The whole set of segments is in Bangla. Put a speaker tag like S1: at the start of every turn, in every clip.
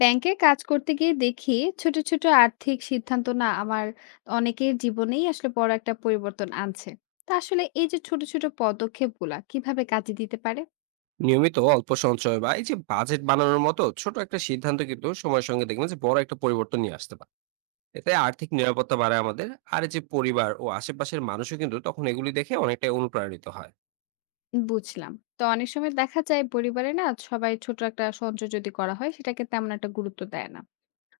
S1: ব্যাংকে কাজ করতে গিয়ে দেখি ছোট ছোট আর্থিক সিদ্ধান্ত না আমার অনেকের জীবনেই আসলে বড় একটা পরিবর্তন আনছে তা আসলে এই যে ছোট ছোট পদক্ষেপগুলা কিভাবে কাজে দিতে পারে।
S2: নিয়মিত অল্প সঞ্চয় বা এই যে বাজেট বানানোর মতো ছোট একটা সিদ্ধান্ত কিন্তু সময়ের সঙ্গে দেখবেন যে বড় একটা পরিবর্তন নিয়ে আসতে পারে। এতে আর্থিক নিরাপত্তা বাড়ে আমাদের। আর এই যে পরিবার ও আশেপাশের মানুষও কিন্তু তখন এগুলি দেখে অনেকটাই অনুপ্রাণিত হয়।
S1: বুঝলাম, তো অনেক সময় দেখা যায় পরিবারে না সবাই ছোট একটা সঞ্চয় যদি করা হয় সেটাকে তেমন একটা গুরুত্ব দেয় না।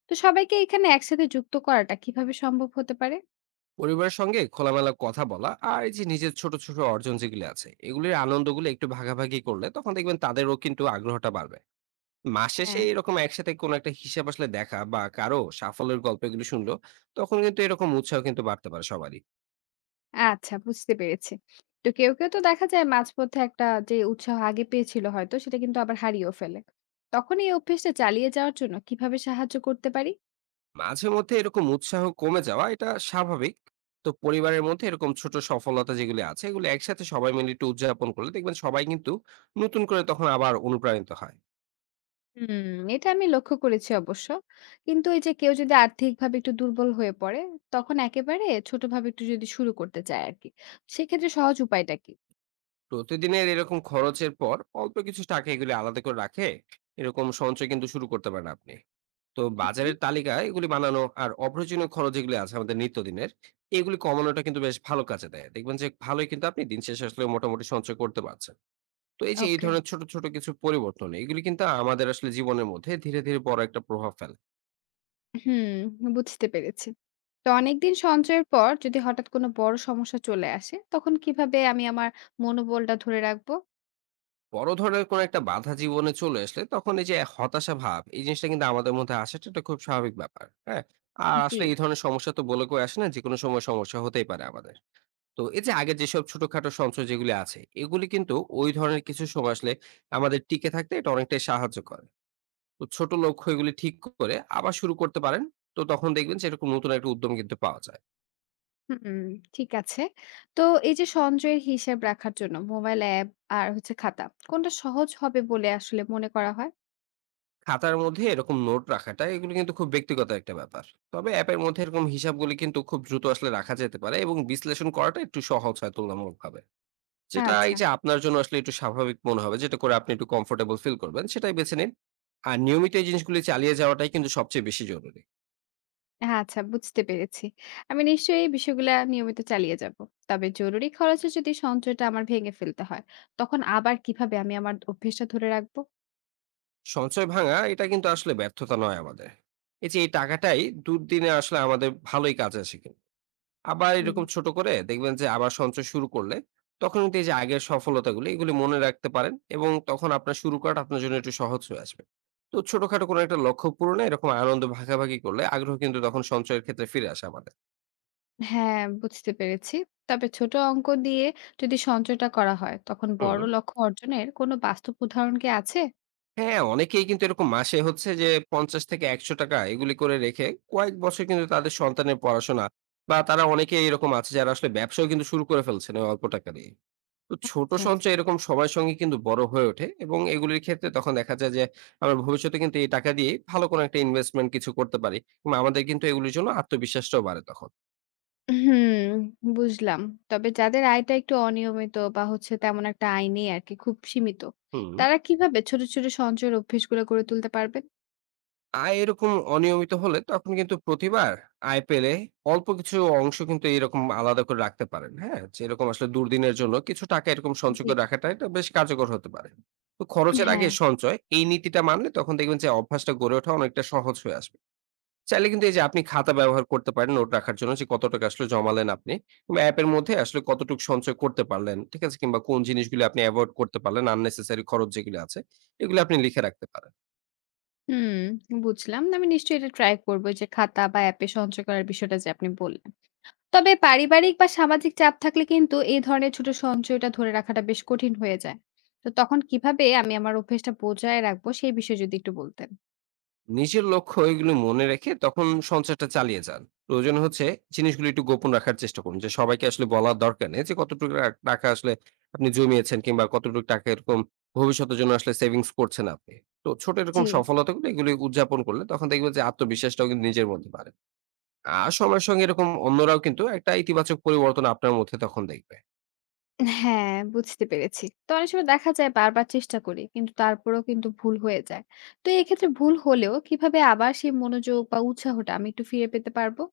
S1: তো সবাইকে এখানে একসাথে যুক্ত করাটা কিভাবে সম্ভব হতে পারে?
S2: পরিবারের সঙ্গে খোলামেলা কথা বলা আর এই যে নিজের ছোট ছোট অর্জন যেগুলি আছে এগুলির আনন্দগুলো একটু ভাগাভাগি করলে তখন দেখবেন তাদেরও কিন্তু আগ্রহটা বাড়বে। মাস শেষে
S1: হ্যাঁ,
S2: এরকম একসাথে কোনো একটা হিসাব আসলে দেখা বা কারো সাফল্যের গল্প এগুলি শুনলো তখন কিন্তু এরকম উৎসাহ কিন্তু বাড়তে পারে সবারই।
S1: আচ্ছা, বুঝতে পেরেছি। তো কেউ কেউ তো দেখা যায় মাঝপথে একটা যে উৎসাহ আগে পেয়েছিল হয়তো সেটা কিন্তু আবার হারিয়েও ফেলে। তখন এই অভ্যাসটা চালিয়ে যাওয়ার জন্য কিভাবে সাহায্য করতে পারি?
S2: মাঝে মধ্যে এরকম উৎসাহ কমে যাওয়া এটা স্বাভাবিক। তো পরিবারের মধ্যে এরকম ছোট সফলতা যেগুলি আছে এগুলো একসাথে সবাই মিলে একটু উদযাপন করলে দেখবেন সবাই কিন্তু নতুন করে তখন আবার অনুপ্রাণিত হয়।
S1: হুম, এটা আমি লক্ষ্য করেছি অবশ্য। কিন্তু এই যে কেউ যদি আর্থিকভাবে একটু দুর্বল হয়ে পড়ে, তখন একেবারে ছোটভাবে একটু যদি শুরু করতে চায় আরকি। সেক্ষেত্রে সহজ উপায়টা কি?
S2: প্রতিদিনের এরকম খরচের পর অল্প কিছু টাকা এগুলি আলাদা করে রাখে, এরকম সঞ্চয় কিন্তু শুরু করতে পারেন আপনি। তো
S1: হুম।
S2: বাজারের তালিকা এগুলি বানানো আর অপ্রয়োজনীয় খরচ যেগুলি আছে আমাদের নিত্যদিনের, এগুলি কমানোটা কিন্তু বেশ ভালো কাজে দেয়। দেখবেন যে ভালোই কিন্তু আপনি দিন শেষে আসলে মোটামুটি সঞ্চয় করতে পারছেন। তো এই যে এই
S1: ওকে।
S2: ধরনের ছোট ছোট কিছু পরিবর্তন এগুলি কিন্তু আমাদের আসলে জীবনের মধ্যে ধীরে ধীরে বড় একটা প্রভাব ফেলে।
S1: হুম, বুঝতে পেরেছি। তো অনেকদিন সঞ্চয়ের পর যদি হঠাৎ কোনো বড় সমস্যা চলে আসে, তখন কিভাবে আমি আমার মনোবলটা ধরে রাখবো?
S2: বড় ধরনের কোনো একটা বাধা জীবনে চলে আসলে তখন এই যে হতাশা ভাব এই জিনিসটা কিন্তু আমাদের মধ্যে আসাটা এটা খুব স্বাভাবিক ব্যাপার, হ্যাঁ। আর
S1: জি।
S2: আসলে এই ধরনের সমস্যা তো বলে কেউ আসে না, যে কোনো সময় সমস্যা হতেই পারে আমাদের। তো এই যে আগে যেসব ছোটখাটো সঞ্চয় যেগুলি আছে এগুলি কিন্তু ওই ধরনের কিছু সময় আসলে আমাদের টিকে থাকতে এটা অনেকটাই সাহায্য করে। তো ছোট লক্ষ্য এগুলি ঠিক করে আবার শুরু করতে পারেন। তো তখন দেখবেন যে এরকম নতুন একটা উদ্যম কিন্তু পাওয়া যায়।
S1: হুম, ঠিক আছে। তো এই যে সঞ্চয়ের হিসাব রাখার জন্য মোবাইল অ্যাপ আর হচ্ছে খাতা, কোনটা সহজ হবে বলে আসলে মনে করা হয়?
S2: খাতার মধ্যে এরকম নোট রাখাটা এগুলো কিন্তু খুব ব্যক্তিগত একটা ব্যাপার। তবে অ্যাপের মধ্যে এরকম হিসাবগুলি কিন্তু খুব দ্রুত আসলে রাখা যেতে পারে এবং বিশ্লেষণ করাটা একটু সহজ হয় তুলনামূলক ভাবে।
S1: হ্যাঁ,
S2: যেটা এই
S1: আচ্ছা।
S2: যে আপনার জন্য আসলে একটু স্বাভাবিক মনে হবে, যেটা করে আপনি একটু কমফোর্টেবল ফিল করবেন, সেটাই বেছে নিন। আর নিয়মিত এই জিনিসগুলি চালিয়ে যাওয়াটাই কিন্তু সবচেয়ে বেশি জরুরি।
S1: হ্যাঁ, আচ্ছা, বুঝতে পেরেছি। আমি নিশ্চয়ই এই বিষয়গুলা নিয়মিত চালিয়ে যাব। তবে জরুরি খরচে যদি সঞ্চয়টা আমার ভেঙে ফেলতে হয়, তখন আবার কিভাবে আমি আমার অভ্যেসটা ধরে রাখবো?
S2: সঞ্চয় ভাঙা এটা কিন্তু আসলে ব্যর্থতা নয় আমাদের। এই যে এই টাকাটাই দুর্দিনে আসলে আমাদের ভালোই কাজে আসে কিন্তু। আবার
S1: হুম।
S2: এরকম ছোট করে দেখবেন যে আবার সঞ্চয় শুরু করলে তখন কিন্তু এই যে আগের সফলতাগুলো এগুলি মনে রাখতে পারেন, এবং তখন আপনার শুরু করাটা আপনার জন্য একটু সহজ হয়ে আসবে। তো ছোটখাটো কোনো একটা লক্ষ্য পূরণে এরকম আনন্দ ভাগাভাগি করলে আগ্রহ কিন্তু তখন সঞ্চয়ের ক্ষেত্রে ফিরে আসে আমাদের।
S1: হ্যাঁ, বুঝতে পেরেছি। তবে ছোট অঙ্ক দিয়ে যদি সঞ্চয়টা করা হয়, তখন
S2: হুম।
S1: বড় লক্ষ্য অর্জনের কোনো বাস্তব উদাহরণ কি আছে?
S2: হ্যাঁ, অনেকেই কিন্তু এরকম মাসে হচ্ছে যে 50 থেকে 100 টাকা এগুলি করে রেখে কয়েক বছর কিন্তু তাদের সন্তানের পড়াশোনা, বা তারা অনেকেই এরকম আছে যারা আসলে ব্যবসাও কিন্তু শুরু করে ফেলছেন ওই অল্প টাকা দিয়ে। তো ছোট
S1: আচ্ছা।
S2: সঞ্চয় এরকম সবার সঙ্গে কিন্তু বড় হয়ে ওঠে এবং এগুলির ক্ষেত্রে তখন দেখা যায় যে আমরা ভবিষ্যতে কিন্তু এই টাকা দিয়ে ভালো কোনো একটা ইনভেস্টমেন্ট কিছু করতে পারি, এবং আমাদের কিন্তু এগুলির জন্য আত্মবিশ্বাসটাও বাড়ে তখন।
S1: হুম, বুঝলাম। তবে যাদের আয়টা একটু অনিয়মিত বা হচ্ছে তেমন একটা আয় নেই আরকি, খুব সীমিত।
S2: হুম।
S1: তারা কিভাবে ছোট ছোট সঞ্চয়ের অভ্যেসগুলো গড়ে তুলতে পারবেন?
S2: আয় এরকম অনিয়মিত হলে তখন কিন্তু প্রতিবার আয় পেলে অল্প কিছু অংশ কিন্তু এরকম আলাদা করে রাখতে পারেন, হ্যাঁ। যেরকম আসলে দুর্দিনের জন্য কিছু টাকা এরকম সঞ্চয়
S1: জি।
S2: করে রাখাটা এটা বেশ কার্যকর হতে পারে। তো খরচের আগে
S1: হ্যাঁ।
S2: সঞ্চয়, এই নীতিটা মানলে তখন দেখবেন যে অভ্যাসটা গড়ে ওঠা অনেকটা সহজ হয়ে আসবে। চাইলে কিন্তু এই যে আপনি খাতা ব্যবহার করতে পারেন নোট রাখার জন্য, যে কত টাকা আসলে জমালেন আপনি, কিংবা অ্যাপের মধ্যে আসলে কতটুকু সঞ্চয় করতে পারলেন, ঠিক আছে, কিংবা কোন জিনিসগুলো আপনি অ্যাভয়েড করতে পারলেন, আননেসেসারি খরচ যেগুলো আছে এগুলো আপনি লিখে রাখতে পারেন।
S1: হুম, বুঝলাম। আমি নিশ্চয়ই এটা ট্রাই করব যে খাতা বা অ্যাপে সঞ্চয় করার বিষয়টা যে আপনি বললেন। তবে পারিবারিক বা সামাজিক চাপ থাকলে কিন্তু এই ধরনের ছোট সঞ্চয়টা ধরে রাখাটা বেশ কঠিন হয়ে যায়। তো তখন কিভাবে আমি আমার অভ্যেসটা বজায় রাখবো সেই বিষয়ে যদি একটু বলতেন।
S2: নিজের লক্ষ্য এগুলো মনে রেখে তখন সঞ্চয়টা চালিয়ে যান। প্রয়োজন হচ্ছে জিনিসগুলো একটু গোপন রাখার চেষ্টা করুন, যে সবাইকে আসলে বলার দরকার নেই যে কতটুকু টাকা আসলে আপনি জমিয়েছেন, কিংবা কতটুকু টাকা এরকম ভবিষ্যতের জন্য আসলে সেভিংস করছেন আপনি। তো ছোট এরকম
S1: জি।
S2: সফলতাগুলো এগুলো উদযাপন করলে তখন দেখবেন যে আত্মবিশ্বাসটাও কিন্তু নিজের মধ্যে বাড়ে। সময়ের সঙ্গে এরকম অন্যরাও কিন্তু একটা ইতিবাচক পরিবর্তন আপনার মধ্যে তখন দেখবে।
S1: হ্যাঁ, বুঝতে পেরেছি। তো অনেক সময় দেখা যায় বারবার চেষ্টা করি, কিন্তু তারপরেও কিন্তু ভুল হয়ে যায়। তো এক্ষেত্রে ভুল হলেও কিভাবে আবার সেই মনোযোগ বা উৎসাহটা আমি একটু ফিরে পেতে পারবো?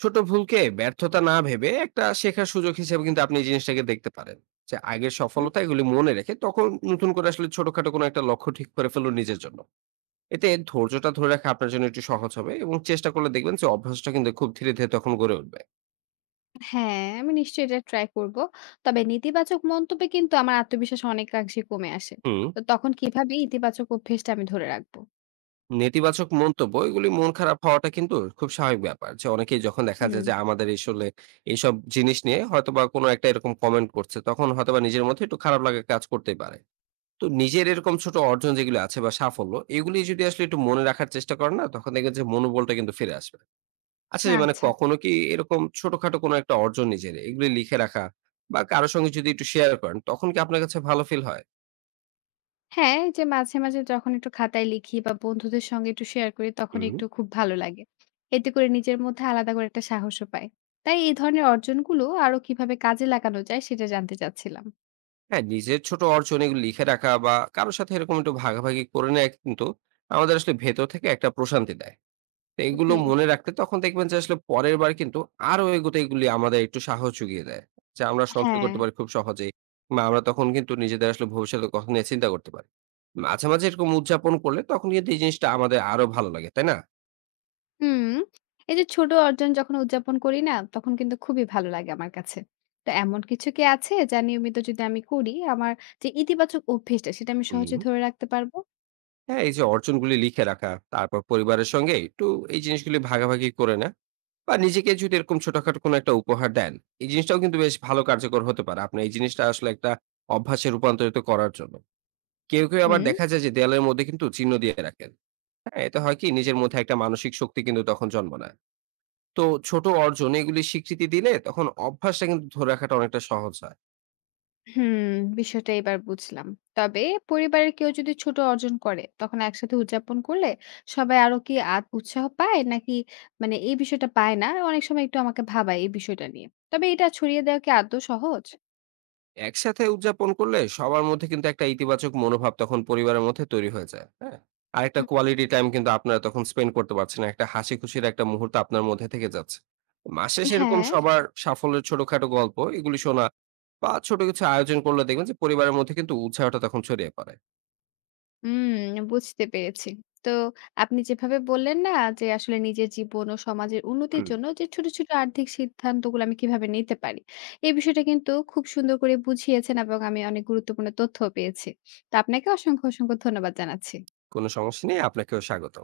S2: ছোট ভুলকে ব্যর্থতা না ভেবে একটা শেখার সুযোগ হিসেবে কিন্তু আপনি এই জিনিসটাকে দেখতে পারেন। যে আগের
S1: হুম।
S2: সফলতা এগুলি মনে রেখে তখন নতুন করে আসলে ছোটখাটো কোনো একটা লক্ষ্য ঠিক করে ফেলুন নিজের জন্য। এতে ধৈর্যটা ধরে রাখা আপনার জন্য একটু সহজ হবে এবং চেষ্টা করলে দেখবেন যে অভ্যাসটা কিন্তু খুব ধীরে, ধীরে তখন গড়ে উঠবে।
S1: হ্যাঁ, আমি নিশ্চয়ই এটা ট্রাই করব। তবে নেতিবাচক মন্তব্যে কিন্তু আমার আত্মবিশ্বাস অনেকাংশে কমে আসে।
S2: হুম।
S1: তো তখন কিভাবে ইতিবাচক অভ্যেসটা আমি ধরে রাখবো?
S2: নেতিবাচক মন্তব্য এগুলি মন খারাপ হওয়াটা কিন্তু খুব স্বাভাবিক ব্যাপার। যে অনেকেই যখন দেখা যায়
S1: হুম।
S2: যে আমাদের আসলে এইসব জিনিস নিয়ে হয়তোবা কোনো একটা এরকম কমেন্ট করছে, তখন হয়তোবা নিজের মধ্যে একটু খারাপ লাগা কাজ করতেই পারে। তো নিজের এরকম ছোট অর্জন যেগুলো আছে বা সাফল্য, এগুলি যদি আসলে একটু মনে রাখার চেষ্টা করেন না, তখন দেখবেন যে মনোবলটা কিন্তু ফিরে আসবে। আচ্ছা,
S1: না,
S2: যে মানে
S1: আচ্ছা।
S2: কখনো কি এরকম ছোটখাটো কোনো একটা অর্জন নিজের এগুলি লিখে রাখা বা কারো সঙ্গে যদি একটু শেয়ার করেন, তখন কি আপনার কাছে ভালো ফিল হয়?
S1: হ্যাঁ, এই যে মাঝে মাঝে যখন একটু খাতায় লিখি বা বন্ধুদের সঙ্গে একটু শেয়ার করি তখন
S2: হুম।
S1: একটু খুব ভালো লাগে। এতে করে নিজের মধ্যে আলাদা করে একটা সাহসও পাই। তাই এই ধরনের অর্জনগুলো আরো কিভাবে কাজে লাগানো যায় সেটা জানতে চাচ্ছিলাম।
S2: হ্যাঁ, নিজের ছোট অর্জন এগুলো লিখে রাখা বা কারো সাথে এরকম একটু ভাগাভাগি করে নেয়া কিন্তু আমাদের আসলে ভেতর থেকে একটা প্রশান্তি দেয়। তো এগুলো
S1: জি।
S2: মনে রাখতে তখন দেখবেন যে আসলে পরের বার কিন্তু আরো এগোতে এগুলি আমাদের একটু সাহস জুগিয়ে দেয়। যে আমরা সঞ্চয়
S1: হ্যাঁ।
S2: করতে পারি খুব সহজেই। বা আমরা তখন কিন্তু নিজেদের আসলে ভবিষ্যতের কথা নিয়ে চিন্তা করতে পারি। মাঝে, মাঝে এরকম উদযাপন করলে তখন কিন্তু এই জিনিসটা আমাদের আরো ভালো লাগে। তাই না?
S1: হুম। এই যে ছোট অর্জন যখন উদযাপন করি না তখন কিন্তু খুবই ভালো লাগে আমার কাছে। তো এমন কিছু কি আছে যা নিয়মিত যদি আমি করি আমার যে ইতিবাচক অভ্যেসটা সেটা আমি
S2: হুম।
S1: সহজে ধরে রাখতে পারবো?
S2: হ্যাঁ, এই যে অর্জনগুলি লিখে রাখা, তারপর পরিবারের সঙ্গে একটু এই জিনিসগুলি ভাগাভাগি করে নেয়া, বা নিজেকে যদি এরকম ছোটখাটো কোনো একটা উপহার দেন, এই জিনিসটাও কিন্তু বেশ ভালো কার্যকর হতে পারে আপনি এই জিনিসটা আসলে একটা অভ্যাসে রূপান্তরিত করার জন্য। কেউ, কেউ আবার
S1: হুম।
S2: দেখা যায় যে দেয়ালের মধ্যে কিন্তু চিহ্ন দিয়ে রাখেন। হ্যাঁ, এতে হয় কি, নিজের মধ্যে একটা মানসিক শক্তি কিন্তু তখন জন্ম নেয়। তো ছোট অর্জন এগুলি স্বীকৃতি দিলে তখন অভ্যাসটা কিন্তু ধরে রাখাটা অনেকটা সহজ হয়।
S1: হুম, বিষয়টা এবার বুঝলাম। তবে পরিবারের কেউ যদি ছোট অর্জন করে, তখন একসাথে উদযাপন করলে সবাই আরো কি আত উৎসাহ পায়? নাকি মানে এই বিষয়টা পায় না? অনেক সময় একটু আমাকে ভাবায় এই বিষয়টা নিয়ে। তবে এটা ছড়িয়ে দেওয়া কি আদৌ সহজ?
S2: একসাথে উদযাপন করলে সবার মধ্যে কিন্তু একটা ইতিবাচক মনোভাব তখন পরিবারের মধ্যে তৈরি হয়ে যায়, হ্যাঁ। আর একটা
S1: হুম।
S2: কোয়ালিটি টাইম কিন্তু আপনারা তখন স্পেন্ড করতে পারছেন, একটা হাসি খুশির একটা মুহূর্ত আপনার মধ্যে থেকে যাচ্ছে। মাসে সেরকম
S1: হ্যাঁ।
S2: সবার সাফল্যের ছোটখাটো গল্প এগুলি শোনা বা ছোট কিছু আয়োজন করলে দেখবেন যে পরিবারের মধ্যে কিন্তু উৎসাহটা তখন ছড়িয়ে পড়ে।
S1: হুম, বুঝতে পেরেছি। তো আপনি যেভাবে বললেন না যে আসলে নিজের জীবন ও সমাজের উন্নতির
S2: হুম।
S1: জন্য যে ছোট ছোট আর্থিক সিদ্ধান্তগুলো আমি কিভাবে নিতে পারি। এই বিষয়টা কিন্তু খুব সুন্দর করে বুঝিয়েছেন এবং আমি অনেক গুরুত্বপূর্ণ তথ্যও পেয়েছি। তো আপনাকে অসংখ্য ধন্যবাদ জানাচ্ছি।
S2: কোনো সমস্যা নেই, আপনাকেও স্বাগত।